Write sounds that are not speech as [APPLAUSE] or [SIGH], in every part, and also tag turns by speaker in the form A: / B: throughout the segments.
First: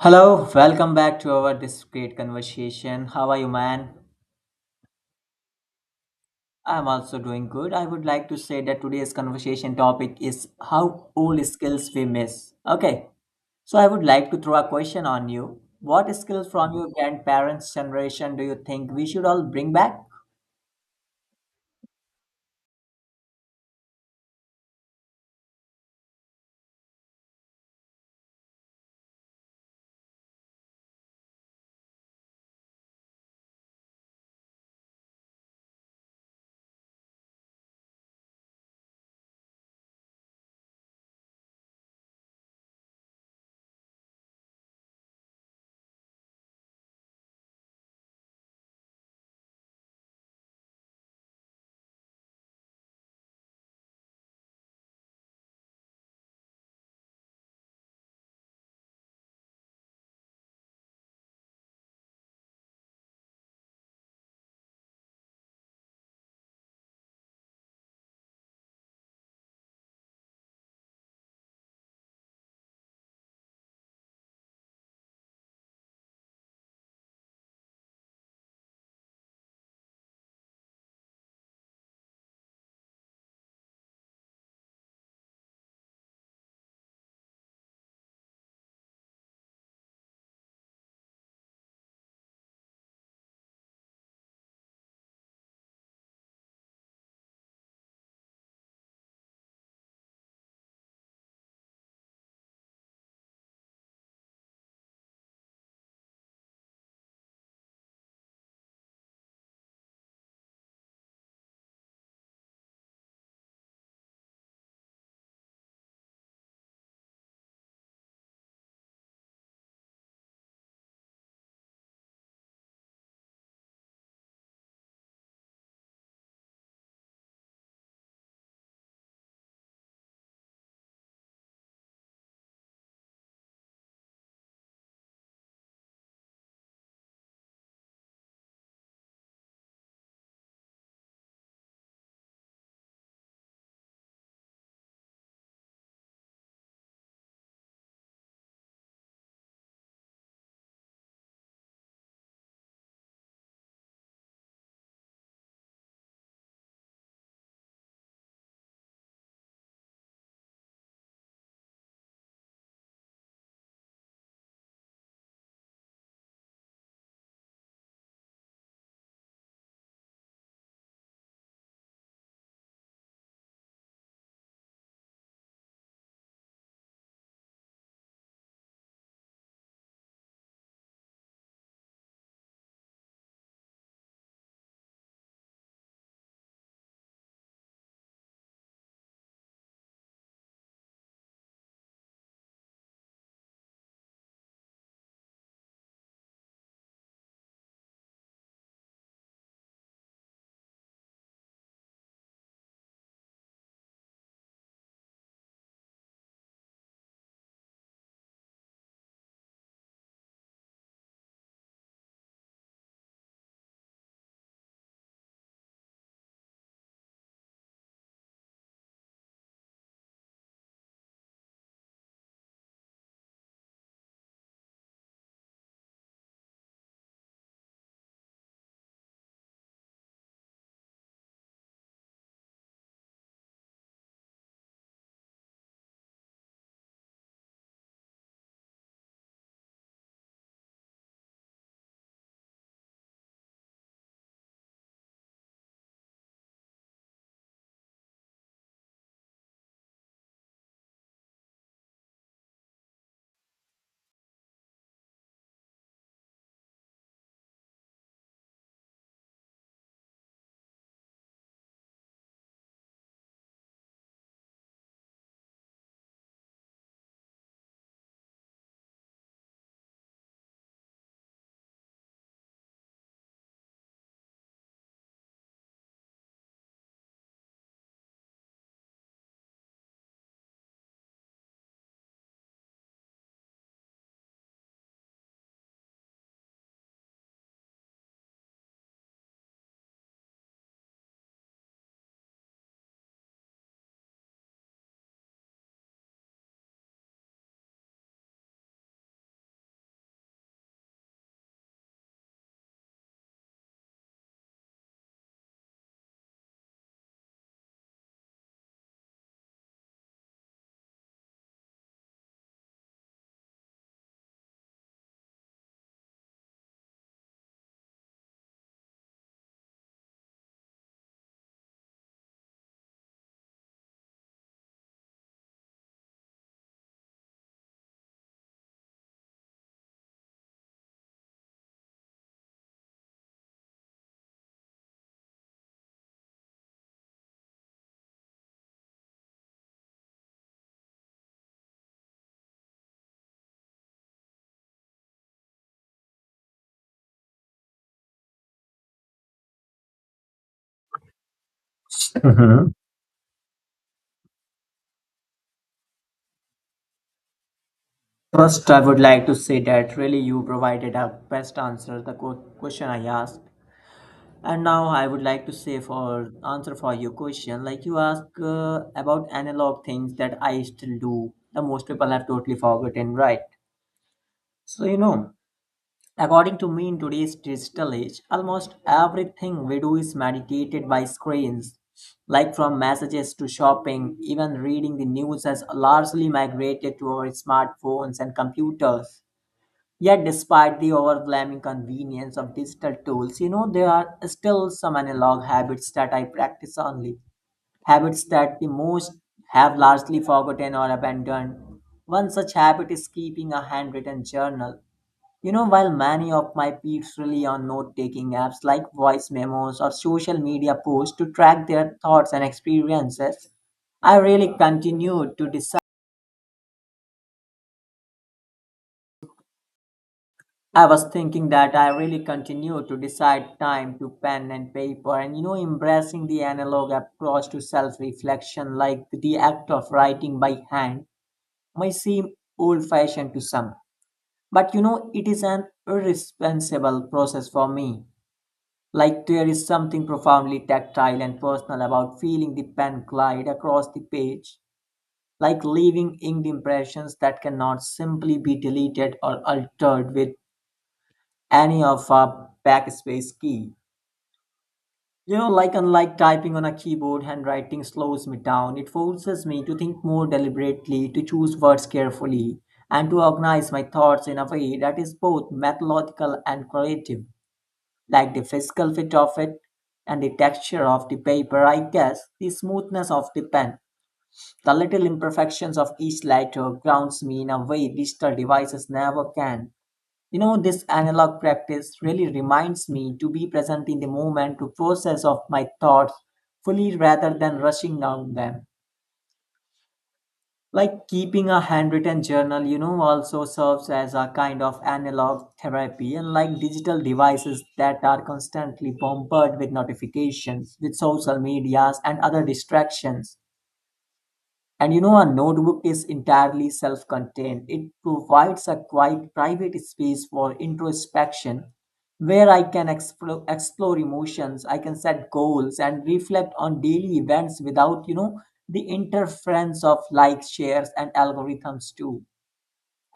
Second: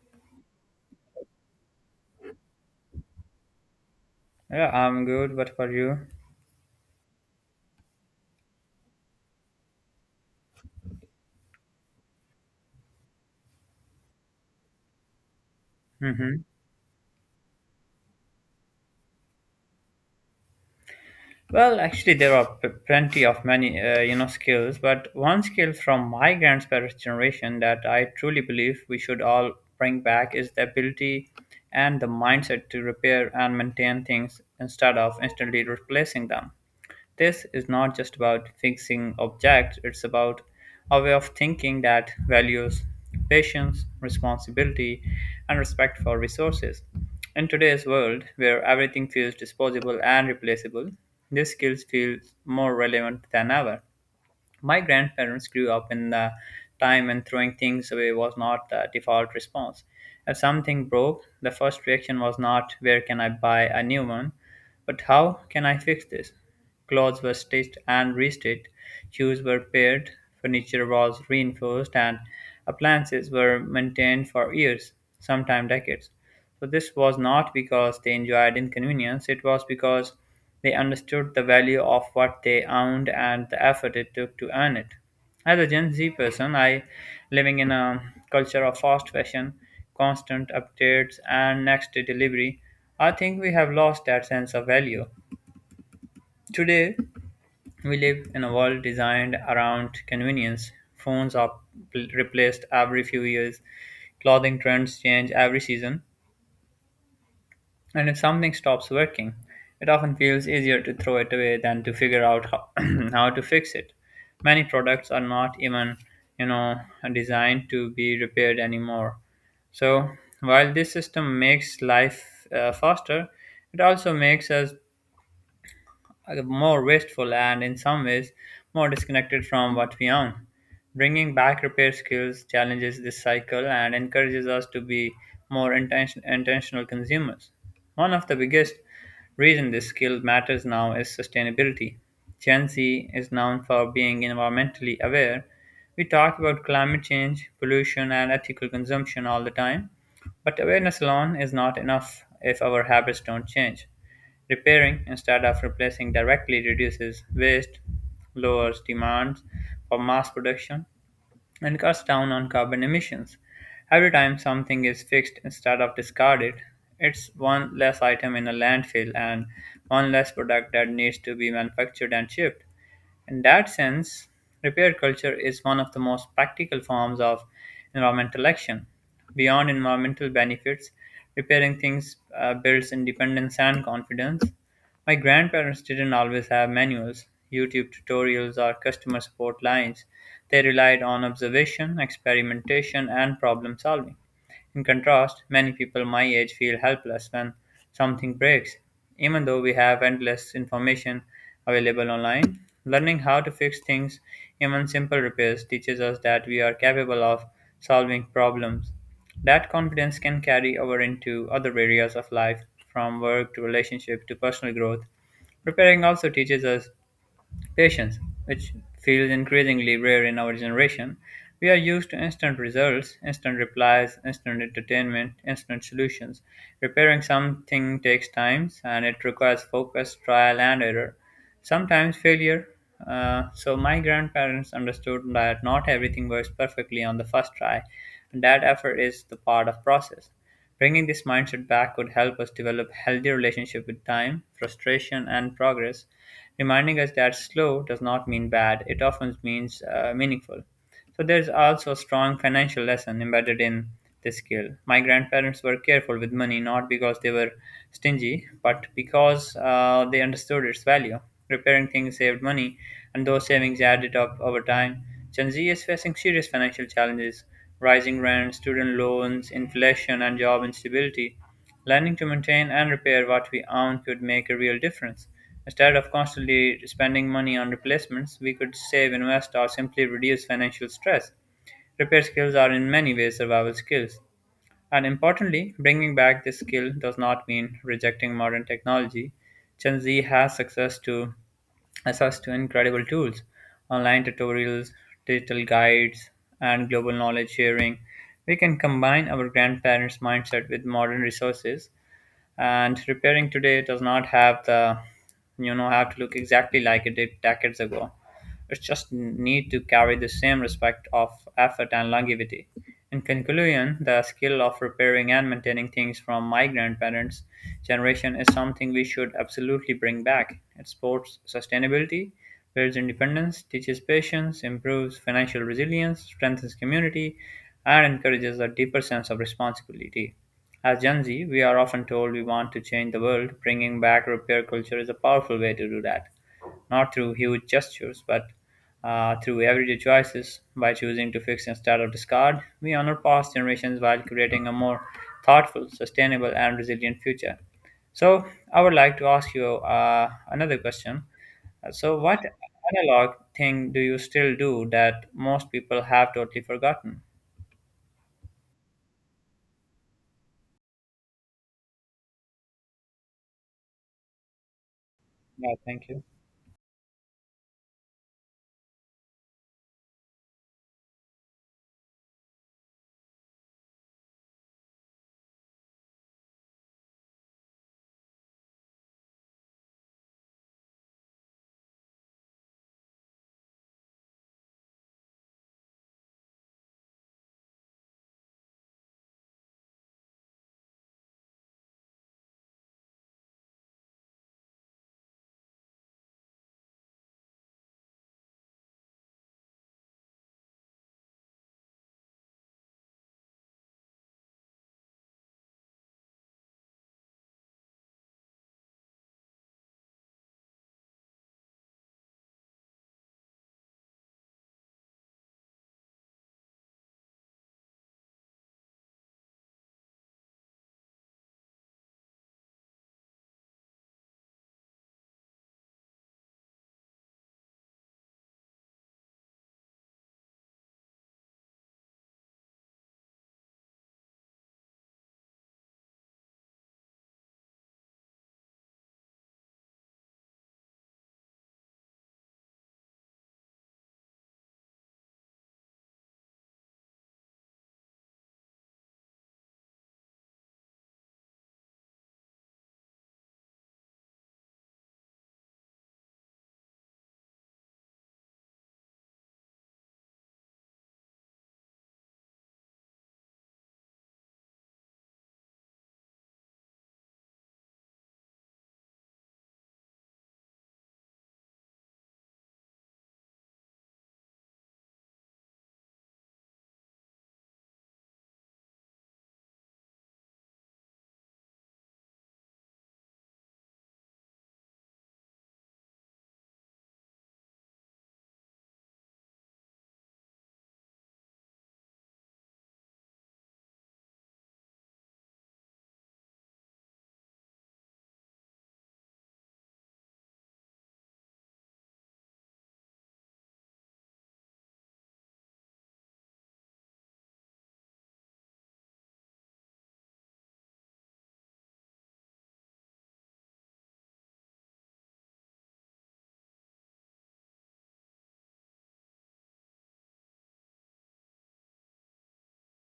A: Hello, welcome back to our this great conversation. How are you, man?
B: Yeah, I'm good. What about you?
A: I'm also doing good. I would like to say that today's conversation topic is how old skills we miss. Okay, so I would like to throw a question on you. What
B: hmm
A: skills from your grandparents' generation do you think we should all bring back?
B: There are plenty of many, skills. But one skill from my grandparents' generation that I truly believe we should all bring back is the ability and the mindset to repair and maintain things instead of instantly replacing them. This is not just about fixing objects, it's about a way of thinking that values patience, responsibility, and respect for resources. In today's world, where everything feels disposable and replaceable, these skills feel more relevant than ever. My grandparents grew up in the time when throwing things away was not the default response. If something broke, the first reaction was not where can I buy a new one, but how can I fix this? Clothes were stitched and restitched, shoes were paired, furniture was reinforced, and appliances were maintained for years, sometimes decades. So, this was not because they enjoyed inconvenience, it was because they understood the value of what they owned and the effort it took to earn it. As a Gen Z person, I living in a culture of fast fashion, constant updates, and next day delivery, I think we have lost that sense of value. Today, we live in a world designed around convenience. Phones are replaced every few years, clothing trends change every season, and if something stops working, it often feels easier to throw it away than to figure out how, [CLEARS THROAT] how to fix it. Many products are not even, you know, designed to be repaired anymore. So, while this system makes life faster, it also makes us more wasteful and, in some ways, more disconnected from what we own. Bringing back repair skills challenges this cycle and encourages us to be more intentional consumers. One of the biggest reasons this skill matters now is sustainability. Gen Z is known for being environmentally aware. We talk about climate change, pollution, and ethical consumption all the time, but awareness alone is not enough if our habits don't change. Repairing instead of replacing directly reduces waste, lowers demands for mass production, and cuts down on carbon emissions. Every time something is fixed instead of discarded, it's one less item in a landfill and one less product that needs to be manufactured and shipped. In that sense, repair culture is one of the most practical forms of environmental action. Beyond environmental benefits, repairing things builds independence and confidence. My grandparents didn't always have manuals, YouTube tutorials, or customer support lines. They relied on observation, experimentation, and problem solving. In contrast, many people my age feel helpless when something breaks. Even though we have endless information available online, learning how to fix things, even simple repairs, teaches us that we are capable of solving problems. That confidence can carry over into other areas of life, from work to relationship to personal growth. Preparing also teaches us patience, which feels increasingly rare in our generation. We are used to instant results, instant replies, instant entertainment, instant solutions. Repairing something takes time and it requires focus, trial, and error. Sometimes failure. So, my grandparents understood that not everything works perfectly on the first try, and that effort is the part of process. Bringing this mindset back could help us develop healthy relationship with time, frustration, and progress, reminding us that slow does not mean bad, it often means meaningful. So there's also a strong financial lesson embedded in this skill. My grandparents were careful with money not because they were stingy, but because they understood its value. Repairing things saved money, and those savings added up over time. Gen Z is facing serious financial challenges: rising rent, student loans, inflation, and job instability. Learning to maintain and repair what we own could make a real difference. Instead of constantly spending money on replacements, we could save, invest, or simply reduce financial stress. Repair skills are in many ways survival skills. And importantly, bringing back this skill does not mean rejecting modern technology. Gen Z has access to incredible tools, online tutorials, digital guides, and global knowledge sharing. We can combine our grandparents' mindset with modern resources, and repairing today does not have the have to look exactly like it did decades ago. It just need to carry the same respect of effort and longevity. In conclusion, the skill of repairing and maintaining things from my grandparents generation is something we should absolutely bring back. It supports sustainability, builds independence, teaches patience, improves financial resilience, strengthens community, and encourages a deeper sense of responsibility. As Gen Z, we are often told we want to change the world. Bringing back repair culture is a powerful way to do that, not through huge gestures, but through everyday choices. By choosing to fix instead of discard, we honor past generations while creating a more thoughtful, sustainable, and resilient future. So, I would like to ask you another question. So, what
A: Mhm.
B: analog thing do you still do that most people have totally forgotten?
A: First, I would like to say that really you provided a best answer to the question I asked. And now I would like to
B: Yeah,
A: say
B: thank you.
A: for answer for your question, like you ask about analog things that I still do. The most people have totally forgotten, right? So you know, according to me, in today's digital age, almost everything we do is mediated by screens. Like from messages to shopping, even reading the news has largely migrated to our smartphones and computers. Yet, despite the overwhelming convenience of digital tools, you know, there are still some analog habits that I practice only. Habits that the most have largely forgotten or abandoned. One such habit is keeping a handwritten journal. You know, while many of my peers rely on note taking apps like voice memos or social media posts to track their thoughts and experiences, I really continued to decide I was thinking that I really continue to decide time to pen and paper, and you know, embracing the analog approach to self-reflection. Like the act of writing by hand may seem old-fashioned to some, but you know, it is an irresponsible process for me. Like there is something profoundly tactile and personal about feeling the pen glide across the page, like leaving inked impressions that cannot simply be deleted or altered with any of a backspace key. You know, like unlike typing on a keyboard, handwriting slows me down. It forces me to think more deliberately, to choose words carefully, and to organize my thoughts in a way that is both methodical and creative. Like the physical fit of it and the texture of the paper, I guess, the smoothness of the pen. The little imperfections of each letter grounds me in a way digital devices never can. You know, this analog practice really reminds me to be present in the moment to process of my thoughts fully rather than rushing down them. Like keeping a handwritten journal, you know, also serves as a kind of analog therapy, and like digital devices that are constantly bombarded with notifications, with social medias, and other distractions. And you know, a notebook is entirely self contained. It provides a quiet, private space for introspection where I can explore emotions. I can set goals and reflect on daily events without, you know, the interference of likes, shares, and algorithms too.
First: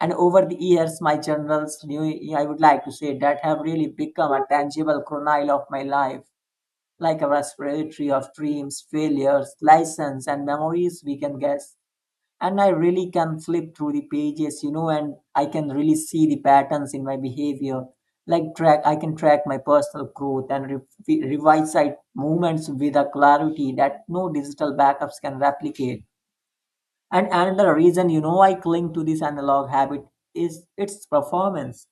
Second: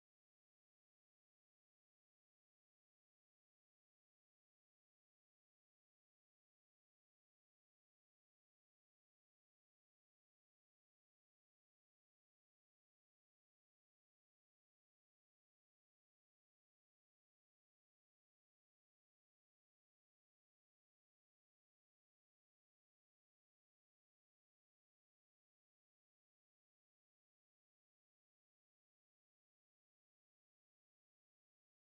A: And over the years, my journals, I would like to say, that have really become a tangible chronicle of my life, like a respiratory of dreams, failures, lessons, and memories we can guess. And I really can flip through the pages, you know, and I can really see the patterns in my behavior. Like track I can track my personal growth and revise site movements with a clarity that no digital backups can replicate. And another reason, you know, I cling to this analog habit is its performance.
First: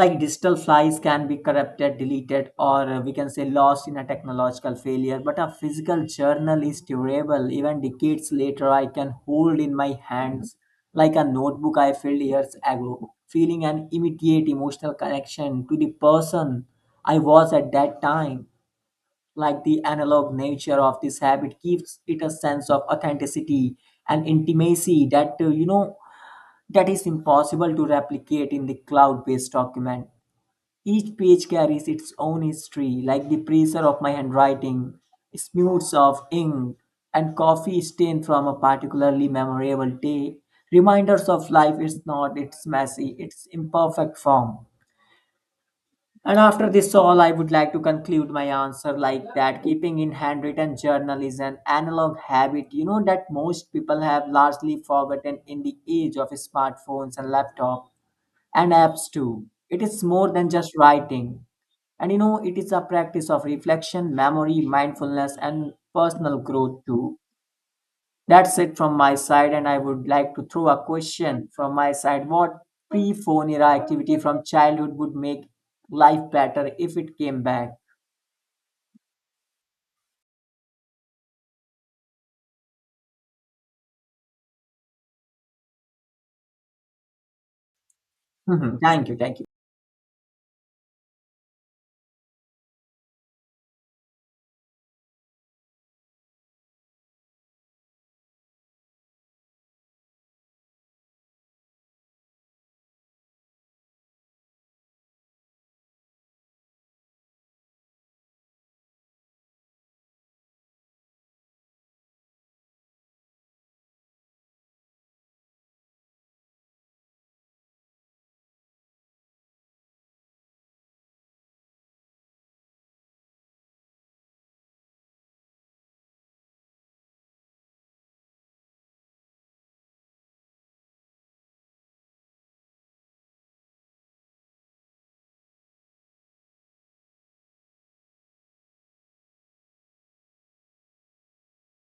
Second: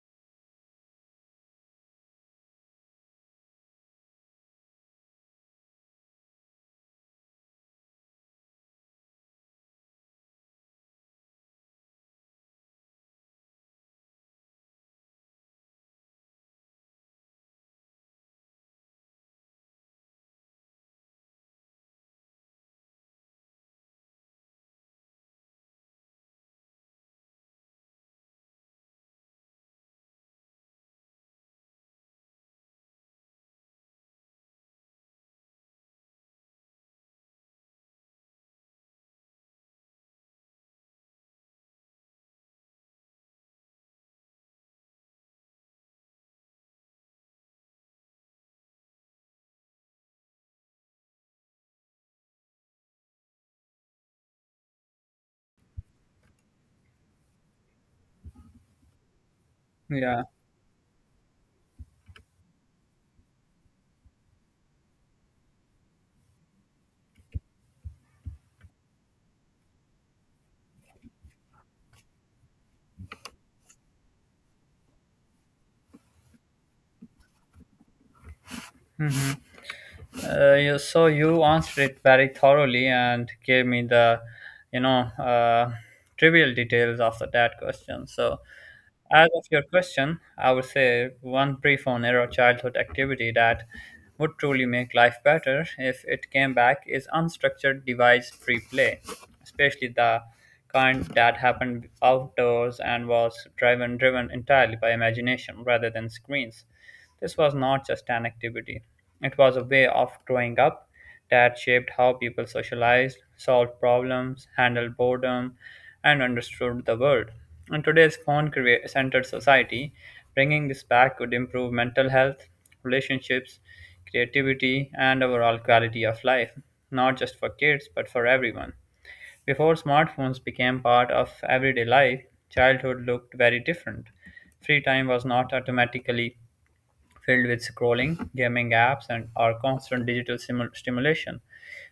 A: Like digital files can be corrupted, deleted, or we can say lost in a technological failure, but a physical journal is durable. Even decades later, I can hold in my hands like a notebook I filled years ago, feeling an immediate emotional connection to the person I was at that time. Like the analog nature of this habit gives it a sense of authenticity and intimacy that that is impossible to replicate in the cloud based document. Each page carries its own history, like the pressure of my handwriting, smears of ink, and coffee stain from a particularly memorable day. Reminders of life is not its messy, its imperfect form. And after this all, I would like to conclude my answer like that keeping in handwritten journal is an analog habit, you know, that most people have largely forgotten in the age of smartphones and laptops and apps too. It is
B: Yeah.
A: more than just writing. And you know, it is a practice of reflection, memory, mindfulness, and personal growth too. That's it from my side, and I would like to throw a question from my side. What pre phone era activity from childhood would make life better if it came back?
B: So you answered it very thoroughly and gave me the, you know, uh, trivial details of that question. So,
A: Mhm. Thank you.
B: as
A: Thank you.
B: of your question, I would say one brief on or childhood activity that would truly make life better if it came back is unstructured device free play, especially the kind that happened outdoors and was driven entirely by imagination rather than screens. This was not just an activity, it was a way of growing up that shaped how people socialized, solved problems, handled boredom, and understood the world. In today's phone centered society, bringing this back would improve mental health, relationships, creativity, and overall quality of life, not just for kids but for everyone. Before smartphones became part of everyday life, childhood looked very different. Free time was not automatically filled with scrolling, gaming apps, and our constant digital stimulation.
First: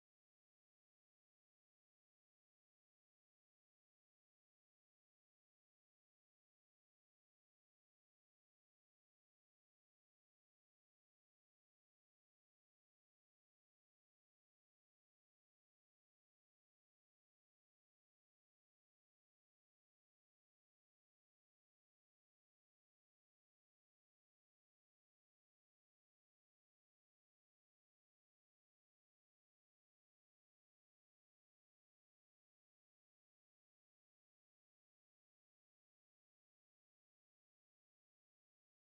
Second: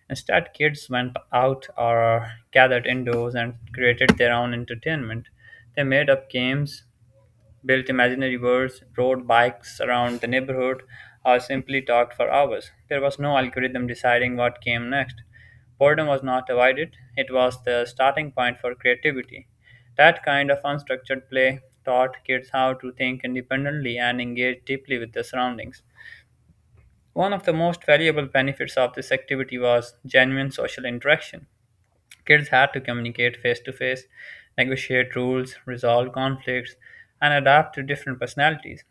B: Instead, kids went out or gathered indoors and created their own entertainment. They made up games, built imaginary worlds, rode bikes around the neighborhood, or simply talked for hours. There was no algorithm deciding what came next. Boredom was not avoided, it was the starting point for creativity. That kind of unstructured play taught kids how to think independently and engage deeply with their surroundings. One of the most valuable benefits of this activity was genuine social interaction. Kids had to communicate face to face, negotiate rules, resolve conflicts, and adapt to different personalities.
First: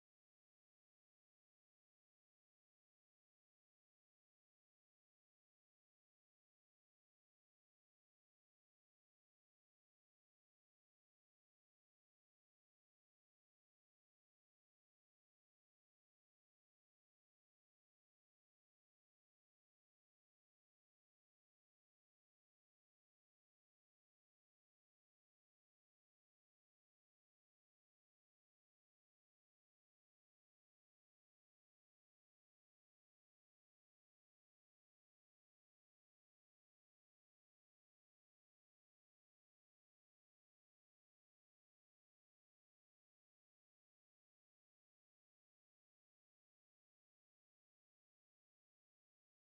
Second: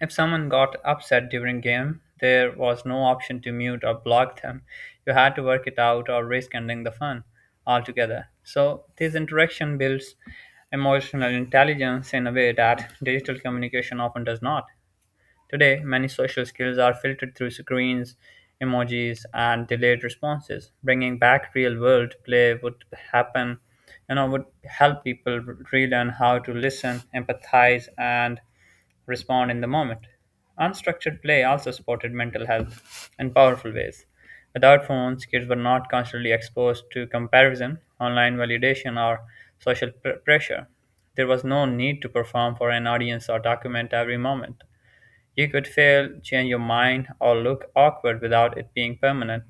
B: If someone got upset during game, there was no option to mute or block them. You had to work it out or risk ending the fun altogether. So this interaction builds emotional intelligence in a way that digital communication often does not. Today, many social skills are filtered through screens, emojis, and delayed responses. Bringing back real world play would happen, would help people relearn how to listen, empathize, and respond in the moment. Unstructured play also supported mental health in powerful ways. Without phones, kids were not constantly exposed to comparison, online validation, or social pressure. There was no need to perform for an audience or document every moment. You could fail, change your mind, or look awkward without it being permanent.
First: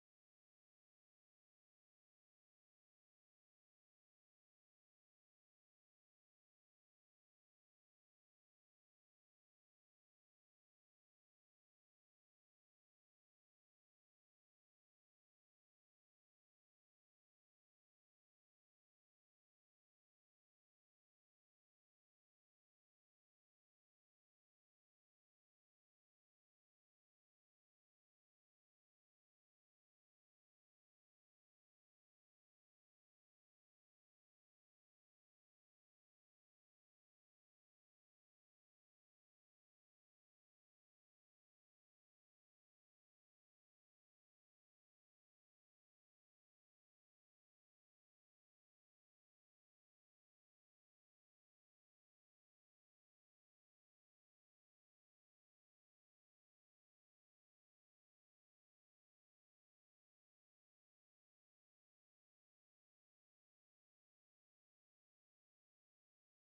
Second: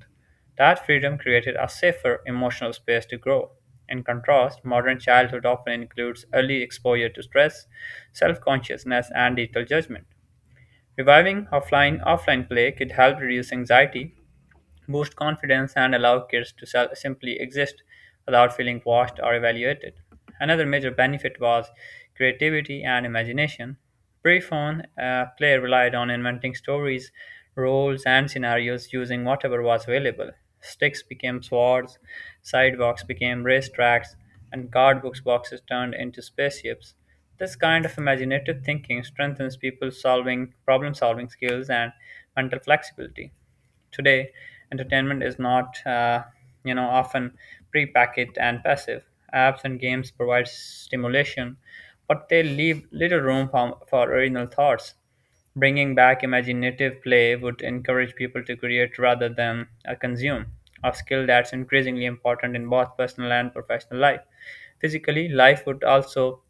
B: That freedom created a safer emotional space to grow. In contrast, modern childhood often includes early exposure to stress, self consciousness, and digital judgment. Reviving offline play could help reduce anxiety, boost confidence, and allow kids to simply exist without feeling watched or evaluated. Another major benefit was creativity and imagination. Pre-phone play relied on inventing stories, roles, and scenarios using whatever was available. Sticks became swords, sidewalks became racetracks, and cardboard boxes turned into spaceships. This kind of imaginative thinking strengthens people's solving problem solving skills and mental flexibility. Today, entertainment is not, you know, often prepackaged and passive. Apps and games provide stimulation, but they leave little room for original thoughts. Bringing back imaginative play would encourage people to create rather than consume, a skill that's increasingly important in both personal and professional life. Physically, life would also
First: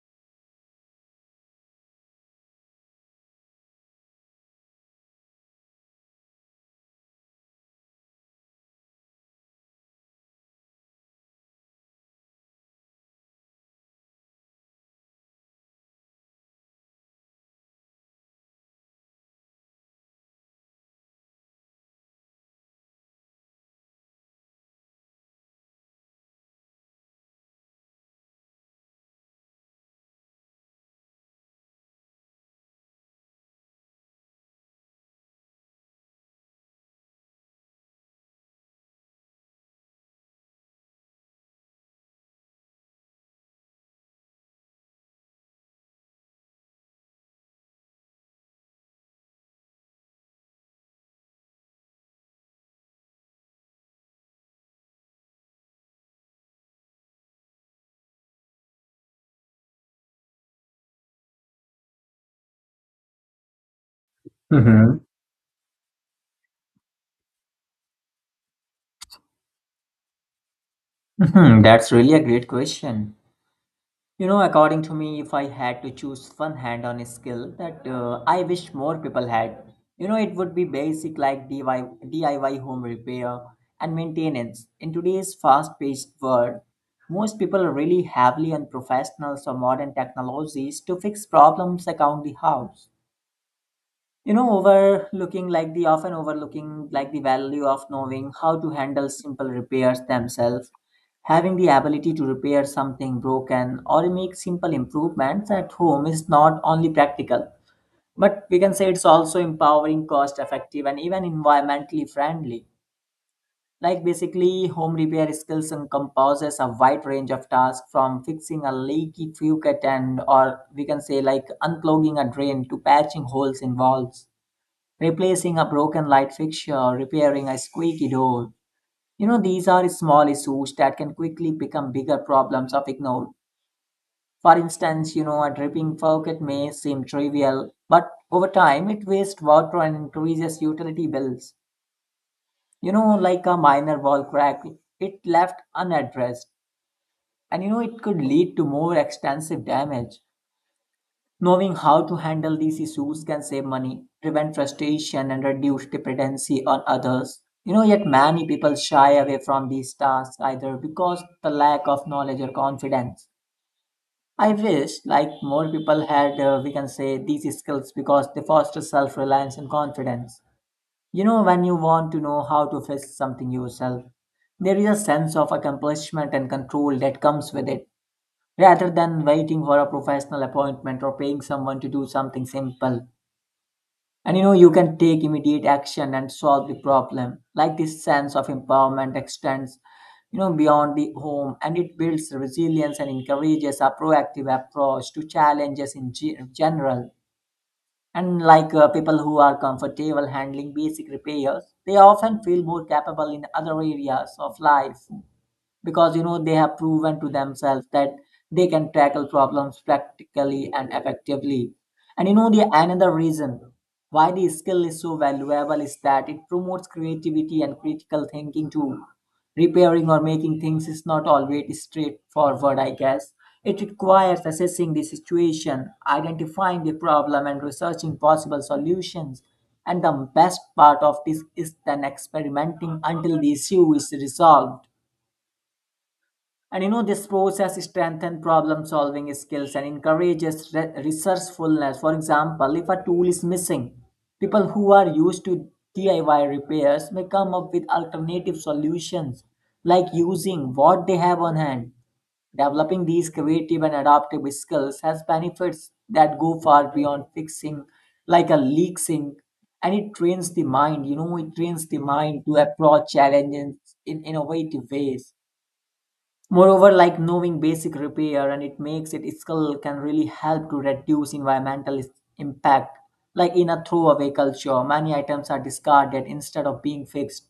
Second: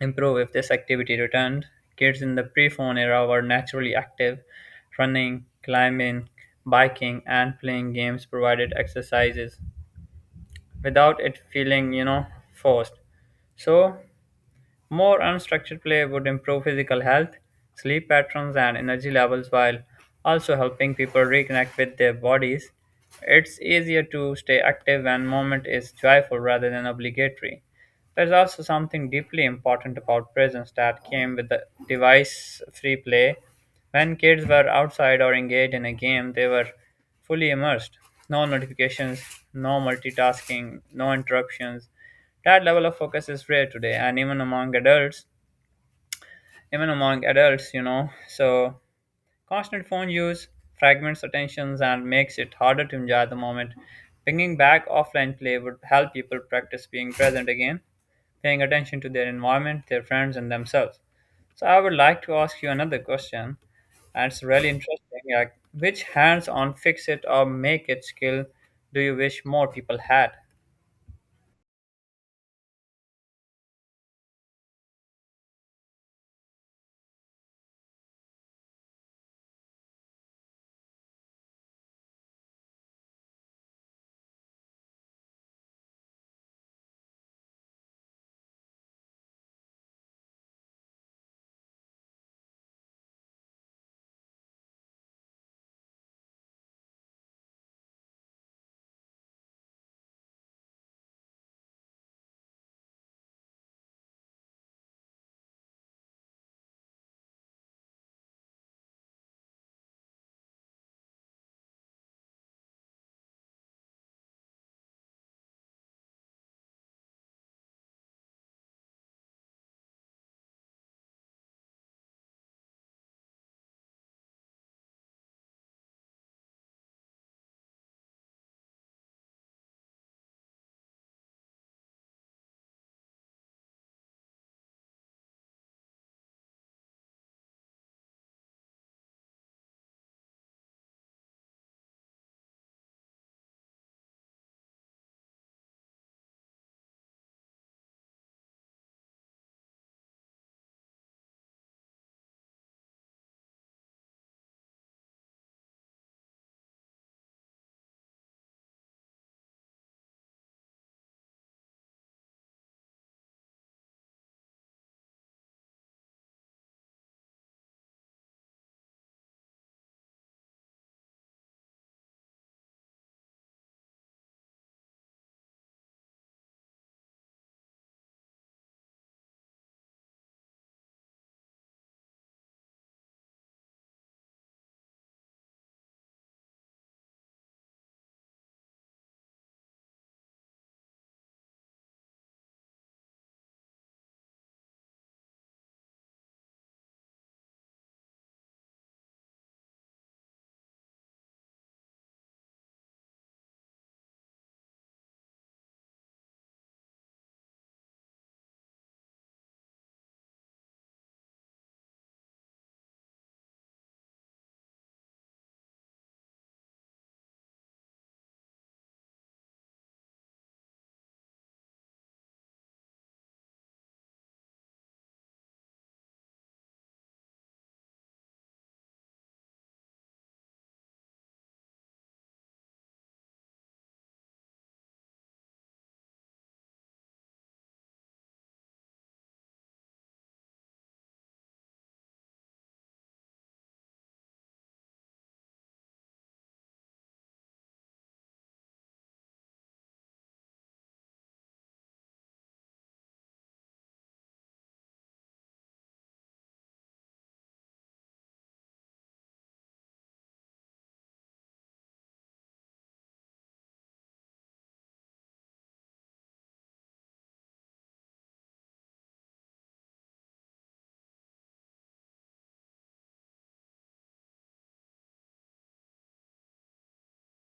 B: improve if this activity returned. Kids in the pre phone era were naturally active, running, climbing, biking, and playing games provided exercises without it feeling, forced. So more unstructured play would improve physical health, sleep patterns, and energy levels while also helping people reconnect with their bodies. It's easier to stay active when movement is joyful rather than obligatory. There's also something deeply important about presence that came with the device free play. When kids were outside or engaged in a game, they were fully immersed. No notifications, no multitasking, no interruptions. That level of focus is rare today and even among adults, even among adults you know so constant phone use fragments attentions and makes it harder to enjoy the moment. Bringing back offline play would help people practice being present again, paying attention to their environment, their friends, and themselves. So I would like to ask you another question, and it's really
A: Mhm.
B: interesting, which hands-on fix it or make it skill do you wish more people had?
A: Mhm. That's really a great question. You know, according to me, if I had to choose one hand on skill that I wish more people had, you know, it would be basic like DIY home repair and maintenance. In today's fast paced world, most people rely heavily on professionals or modern technologies to fix problems around the house, you know, overlooking like the often overlooking like the value of knowing how to handle simple repairs themselves. Having the ability to repair something broken or make simple improvements at home is not only practical, but we can say it's also empowering, cost effective, and even environmentally friendly. Like basically home repair skills encompasses a wide range of tasks, from fixing a leaky faucet and or we can say like unclogging a drain, to patching holes in walls, replacing a broken light fixture, repairing a squeaky door. You know, these are small issues that can quickly become bigger problems if ignored. For instance, you know, a dripping faucet may seem trivial, but over time it wastes water and increases utility bills. You know, like a minor wall crack, it left unaddressed, and you know, it could lead to more extensive damage. Knowing how to handle these issues can save money, prevent frustration, and reduce dependency on others. You know, yet many people shy away from these tasks either because the lack of knowledge or confidence. I wish like more people had, we can say, these skills because they foster self-reliance and confidence. You know, when you want to know how to fix something yourself, there is a sense of accomplishment and control that comes with it rather than waiting for a professional appointment or paying someone to do something simple. And you know, you can take immediate action and solve the problem. Like this sense of empowerment extends, you know, beyond the home, and it builds resilience and encourages a proactive approach to challenges in general. And like people who are comfortable handling basic repairs, they often feel more capable in other areas of life, because you know they have proven to themselves that they can tackle problems practically and effectively. And you know, the another reason why the skill is so valuable is that it promotes creativity and critical thinking too. Repairing or making things is not always straightforward, I guess. It requires assessing the situation, identifying the problem, and researching possible solutions. And the best part of this is then experimenting until the issue is resolved. And you know, this process strengthens problem solving skills and encourages resourcefulness. For example, if a tool is missing, people who are used to DIY repairs may come up with alternative solutions like using what they have on hand. Developing these creative and adaptive skills has benefits that go far beyond fixing, like a leak sink, and it trains the mind. You know, it trains the mind to approach challenges in innovative ways. Moreover, like knowing basic repair and it makes it skill can really help to reduce environmental impact. Like in a throwaway culture, many items are discarded instead of being fixed.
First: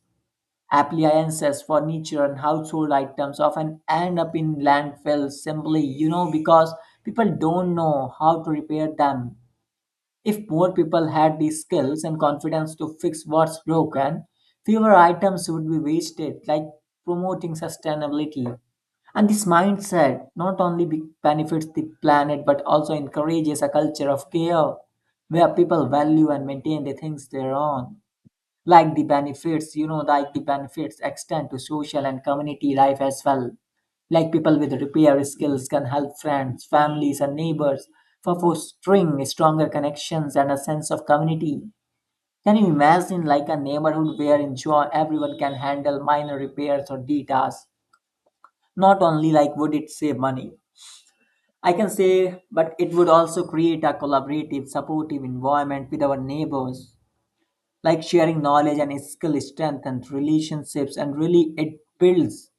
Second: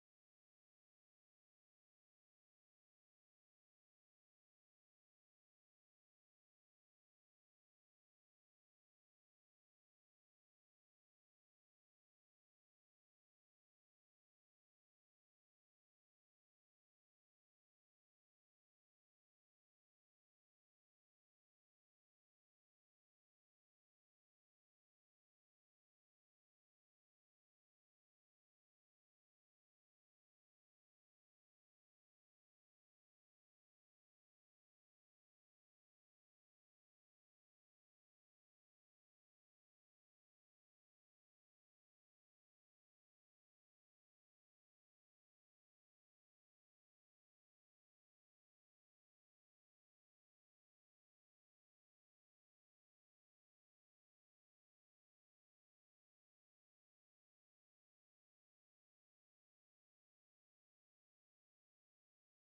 A: Appliances, furniture, and household items often end up in landfills simply, you know, because people don't know how to repair them. If more people had the skills and confidence to fix what's broken, fewer items would be wasted, like promoting sustainability. And this mindset not only benefits the planet but also encourages a culture of care where people value and maintain the things they own. Like the benefits, you know, like the benefits extend to social and community life as well. Like people with repair skills can help friends, families, and neighbors for fostering stronger connections and a sense of community. Can you imagine like a neighborhood where in enjoy everyone can handle minor repairs or D tasks? Not only like would it save money, I can say, but it would also create a collaborative, supportive environment with our neighbors. Like sharing knowledge and skill strengthens relationships and really it builds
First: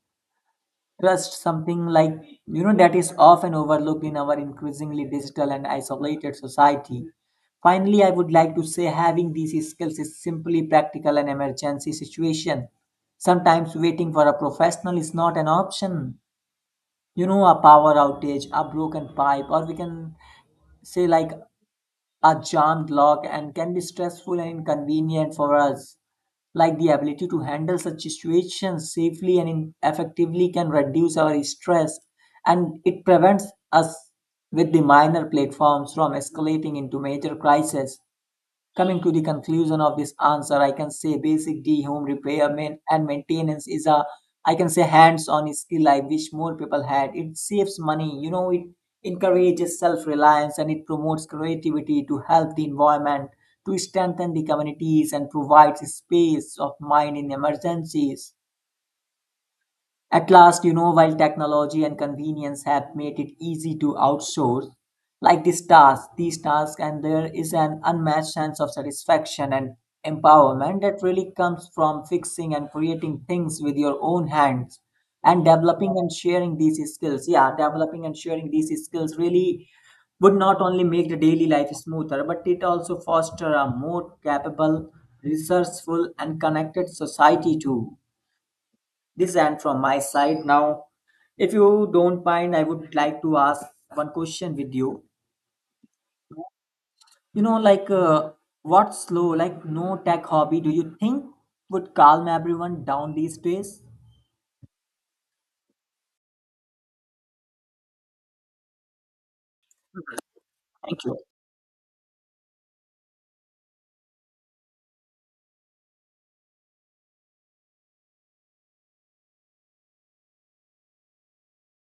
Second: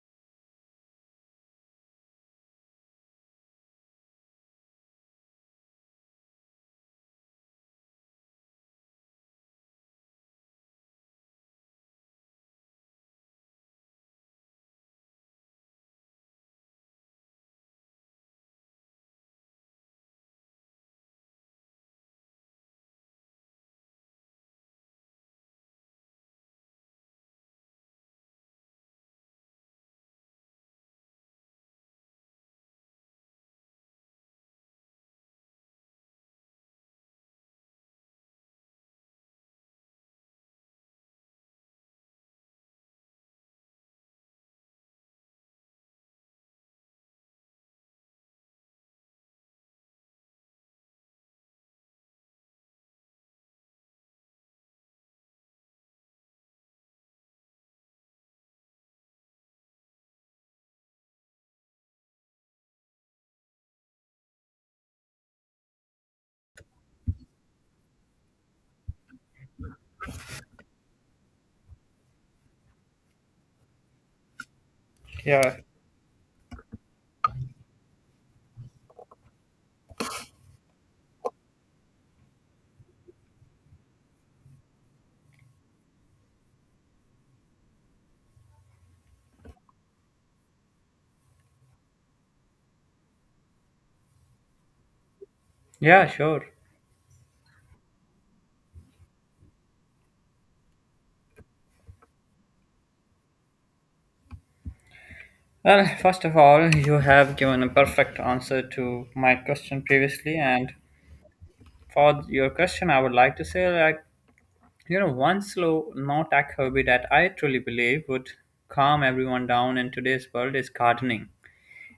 A: trust, something like, you know, that is often overlooked in our increasingly digital and isolated society. Finally, I would like to say having these skills is simply practical in emergency situation. Sometimes waiting for a professional is not an option. You know, a power outage, a broken pipe, or we can say like a jammed lock and can be stressful and inconvenient for us. Like the ability to handle such situations safely and effectively can reduce our stress and it prevents us with the minor platforms from escalating into major crises. Coming to the conclusion of this answer, I can say basic D home repair maintenance is a I can say hands-on skill I wish more people had. It saves money, you know, it encourages self-reliance and it promotes creativity to help the environment, to strengthen the communities and provides space of mind in emergencies. At last, you know, while technology and convenience have made it easy to outsource, like these tasks, and there is an unmatched sense of satisfaction and empowerment that really comes from fixing and creating things with your own hands and
B: Yeah,
A: developing and sharing these skills. Yeah, developing and sharing these skills really would not only make the daily life smoother, but it also foster a more capable, resourceful, and connected society too. This and from my side now, if you don't mind, I would like to ask one question with you.
B: yeah, sure.
A: You know, like what slow, like no tech hobby do you think would calm everyone down these days?
B: Well, first of all, you have given a perfect answer to my question previously, and
A: Thank you.
B: for your question, I would like to say, one slow, no tech hobby that I truly believe would calm everyone down in today's world is gardening.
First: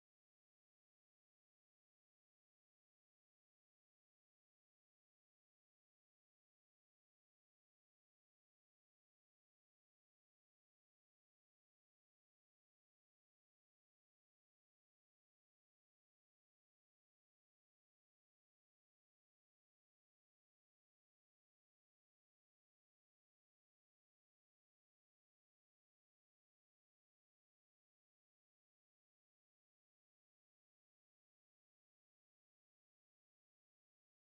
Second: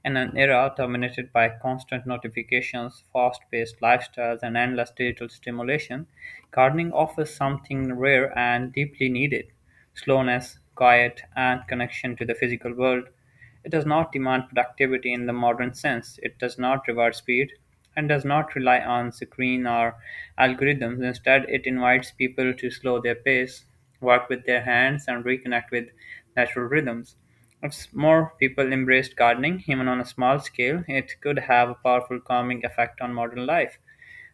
B: In an era dominated by constant notifications, fast-paced lifestyles, and endless digital stimulation, gardening offers something rare and deeply needed: slowness, quiet, and connection to the physical world. It does not demand productivity in the modern sense. It does not reward speed and does not rely on screen or algorithms. Instead, it invites people to slow their pace, work with their hands, and reconnect with natural rhythms. If more people embraced gardening, even on a small scale, it could have a powerful calming effect on modern life.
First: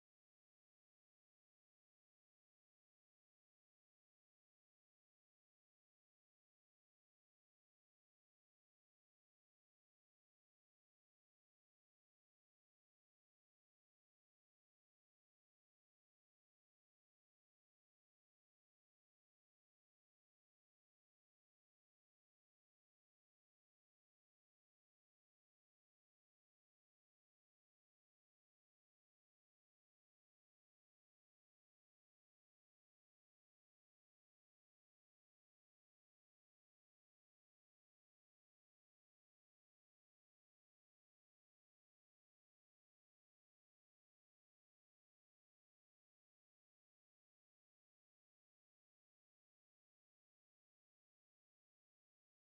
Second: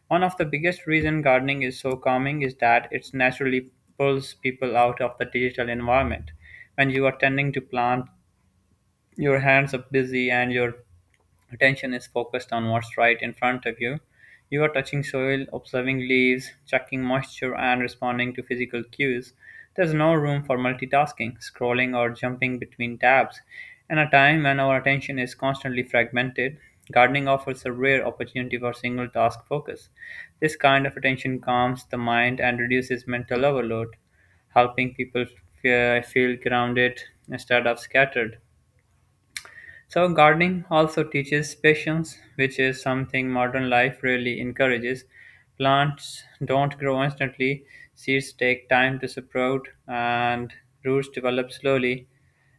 B: One of the biggest reasons gardening is so calming is that it naturally pulls people out of the digital environment. When you are tending to plant, your hands are busy and your attention is focused on what's right in front of you. You are touching soil, observing leaves, checking moisture, and responding to physical cues. There's no room for multitasking, scrolling, or jumping between tabs. In a time when our attention is constantly fragmented, gardening offers a rare opportunity for single task focus. This kind of attention calms the mind and reduces mental overload, helping people feel grounded instead of scattered. So, gardening also teaches patience, which is something modern life really encourages. Plants don't grow instantly, seeds take time to sprout, and roots develop slowly.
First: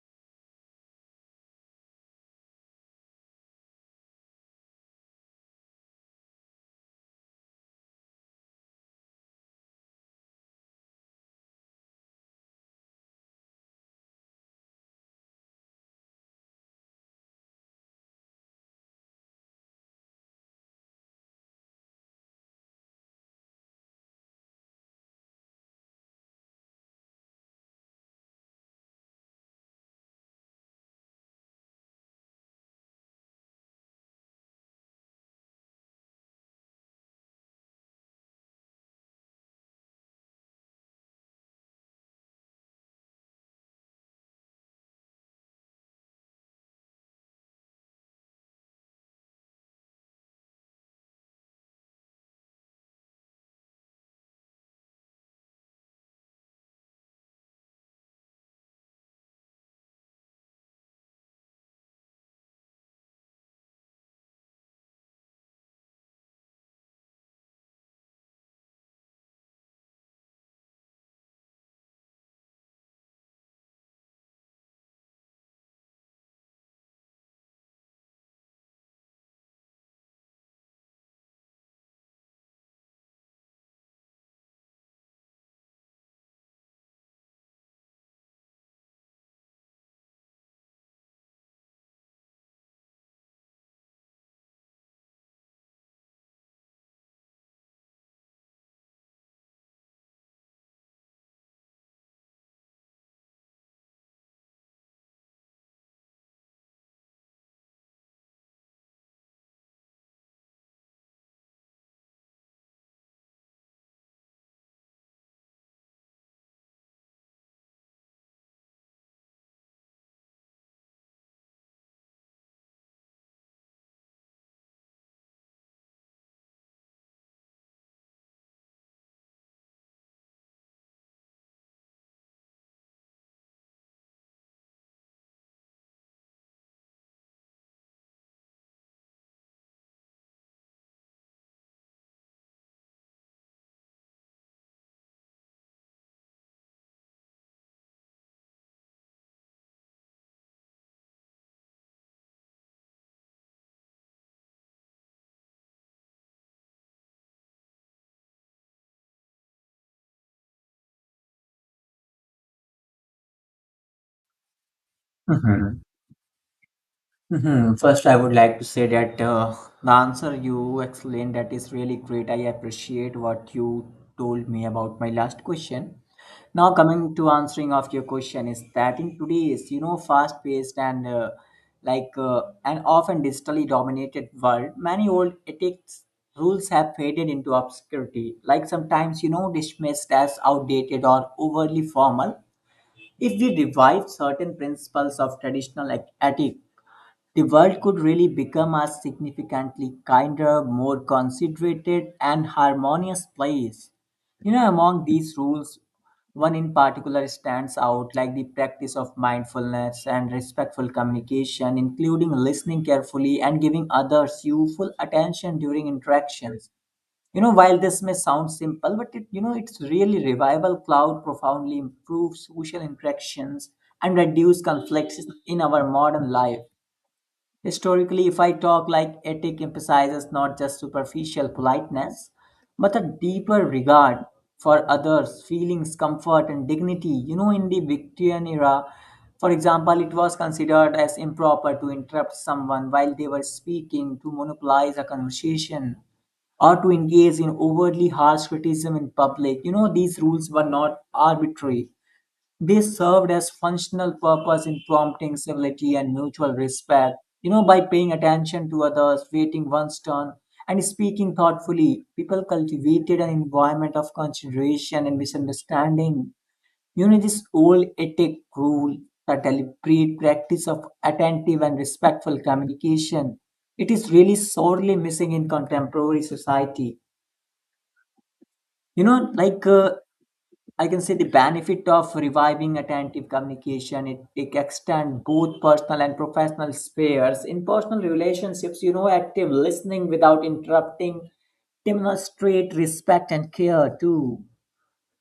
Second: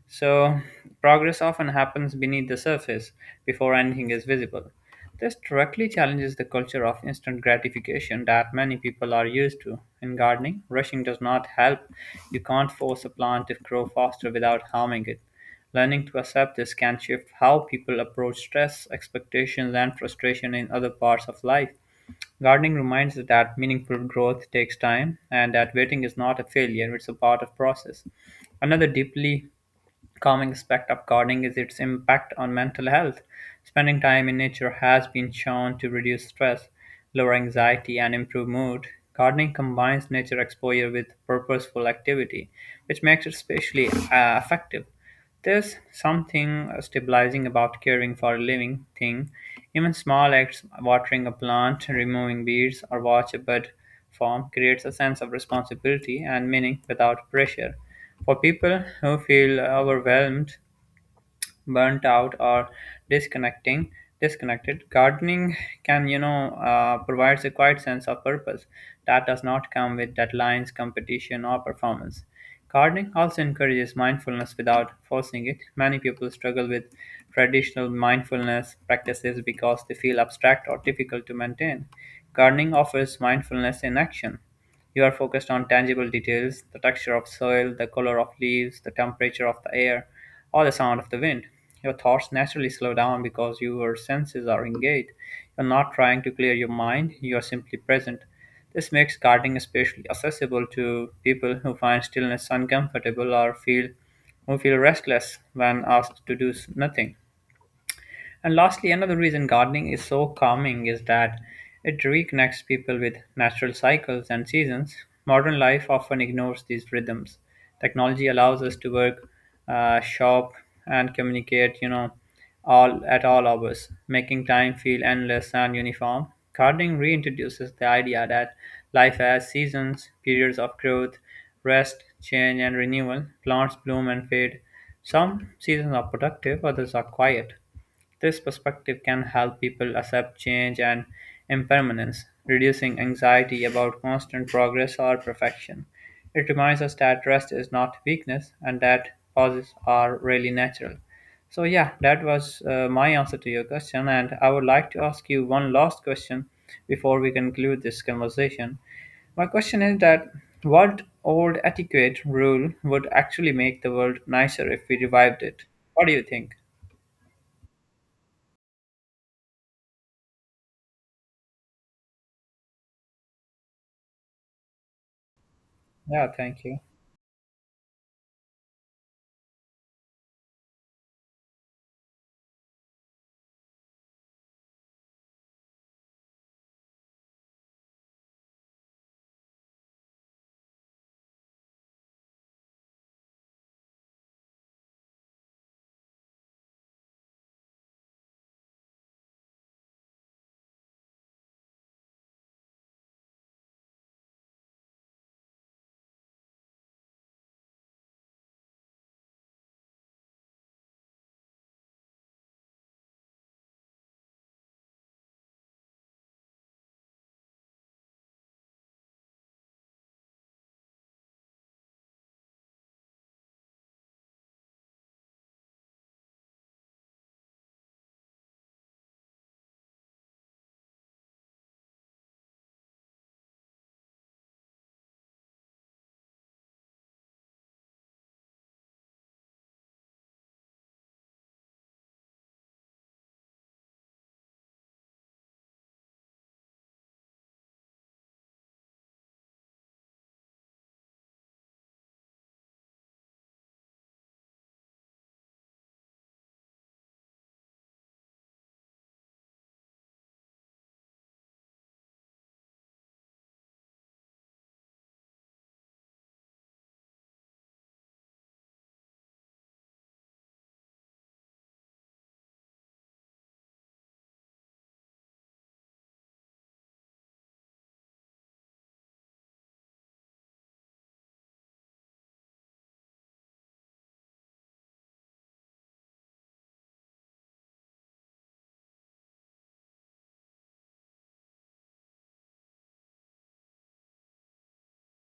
B: So, progress often happens beneath the surface before anything is visible. This directly challenges the culture of instant gratification that many people are used to. In gardening, rushing does not help. You can't force a plant to grow faster without harming it. Learning to accept this can shift how people approach stress, expectations, and frustration in other parts of life. Gardening reminds us that meaningful growth takes time and that waiting is not a failure, it's a part of process. Another deeply calming aspect of gardening is its impact on mental health. Spending time in nature has been shown to reduce stress, lower anxiety, and improve mood. Gardening combines nature exposure with purposeful activity, which makes it especially effective. There's something stabilizing about caring for a living thing. Even small acts, watering a plant, removing weeds, or watch a bud form, creates a sense of responsibility and meaning without pressure. For people who feel overwhelmed, burnt out, or disconnecting disconnected, gardening can, provides a quiet sense of purpose that does not come with deadlines, competition, or performance. Gardening also encourages mindfulness without forcing it. Many people struggle with traditional mindfulness practices because they feel abstract or difficult to maintain. Gardening offers mindfulness in action. You are focused on tangible details: the texture of soil, the color of leaves, the temperature of the air, or the sound of the wind. Your thoughts naturally slow down because your senses are engaged. You're not trying to clear your mind, you are simply present. This makes gardening especially accessible to people who find stillness uncomfortable or feel restless when asked to do nothing. And lastly, another reason gardening is so calming is that it reconnects people with natural cycles and seasons. Modern life often ignores these rhythms. Technology allows us to work, shop, and communicate, you know, all at all hours, making time feel endless and uniform. Gardening reintroduces the idea that life has seasons, periods of growth, rest, change, and renewal. Plants bloom and fade. Some seasons are productive, others are quiet. This perspective can help people accept change and impermanence, reducing anxiety about constant progress or perfection. It reminds us that rest is not weakness and that pauses are really natural. So, yeah, that was my answer to your question. And I would like to ask you one last question before we conclude this conversation. My question is that what old etiquette rule would actually make the world nicer if we revived it?
A: [LAUGHS]
B: What do you think?
A: First, I would like to say that the answer you explained that is really great. I appreciate what you told me about my last question.
B: Yeah, thank
A: Now,
B: you.
A: coming to answering of your question is that in today's, you know, fast-paced and an often digitally dominated world, many old ethics rules have faded into obscurity. Like sometimes, you know, dismissed as outdated or overly formal. If we revive certain principles of traditional like ethics the world could really become a significantly kinder, more considerate, and harmonious place. You know, among these rules, one in particular stands out like the practice of mindfulness and respectful communication, including listening carefully and giving others you full attention during interactions. You know, while this may sound simple, but it it's really revival cloud profoundly improves social interactions and reduce conflicts in our modern life. Historically, if I talk like ethic emphasizes not just superficial politeness, but a deeper regard for others, feelings, comfort, and dignity. You know, in the Victorian era, for example, it was considered as improper to interrupt someone while they were speaking, to monopolize a conversation, or to engage in overtly harsh criticism in public. You know, these rules were not arbitrary, they served as functional purpose in prompting civility and mutual respect. You know, by paying attention to others, waiting one's turn, and speaking thoughtfully, people cultivated an environment of consideration and misunderstanding. You know, this old ethic rule, the deliberate practice of attentive and respectful communication, it is really sorely missing in contemporary society. You know, like I can say the benefit of reviving attentive communication, it extends both personal and professional spheres. In personal relationships, you know, active listening without interrupting demonstrate respect and care too,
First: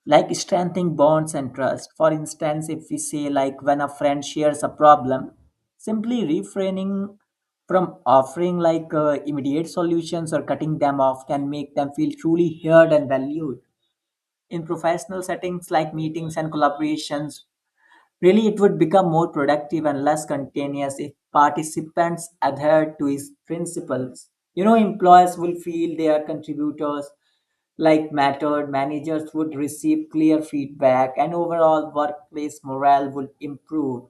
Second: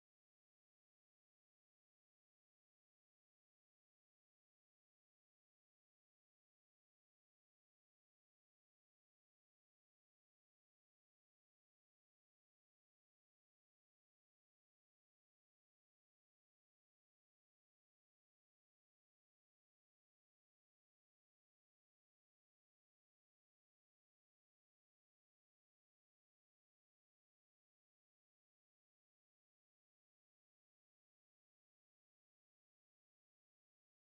A: like strengthening bonds and trust. For instance, if we say like when a friend shares a problem, simply refraining from offering like immediate solutions or cutting them off can make them feel truly heard and valued in professional settings like meetings and collaborations. Really, it would become more productive and less continuous if participants adhered to his principles. You know, employers will feel their contributors like mattered, managers would receive clear feedback, and overall workplace morale would improve.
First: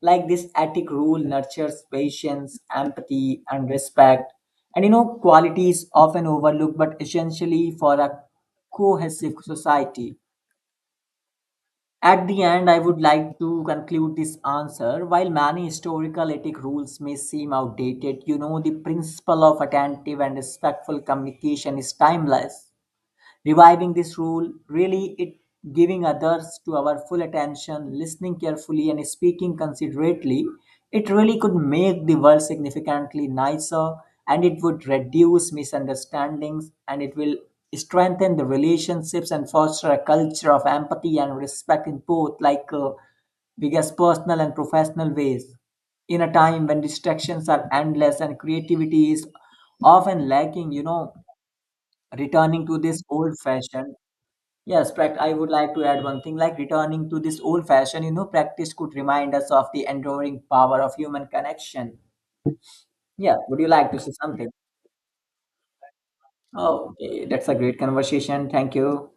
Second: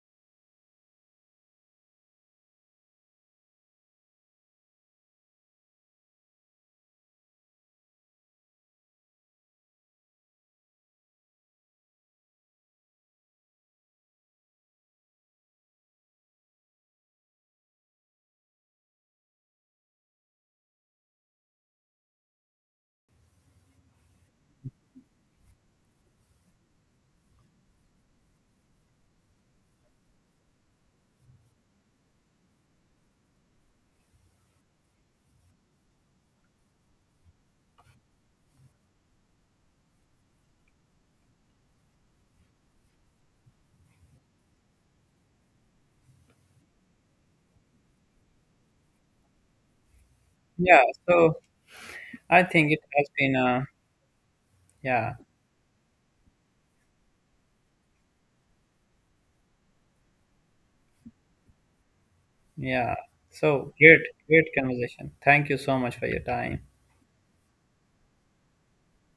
A: Like this ethic rule nurtures patience, empathy, and respect. And, you know, qualities often overlooked but essentially for a cohesive society. At the end, I would like to conclude this answer. While many historical ethic rules may seem outdated, you know, the principle of attentive and respectful communication is timeless, reviving this rule really it giving others to our full attention, listening carefully and speaking considerately, it really could make the world significantly nicer and it would reduce misunderstandings and it will strengthen the relationships and foster a culture of empathy and respect in both like biggest personal and professional ways in a time when distractions are endless and creativity is often lacking, you
B: Yeah,
A: know,
B: so I
A: returning
B: think
A: to
B: it
A: this
B: has been
A: old
B: a
A: fashioned Yes,
B: yeah,
A: I would like to add one thing like returning to this old fashioned, you know, practice could remind us of the enduring power of human connection.
B: yeah.
A: Yeah, would you
B: So
A: like to
B: great,
A: say something?
B: great conversation. Thank you so much for your time.
A: Oh, okay, that's a great conversation. Thank you.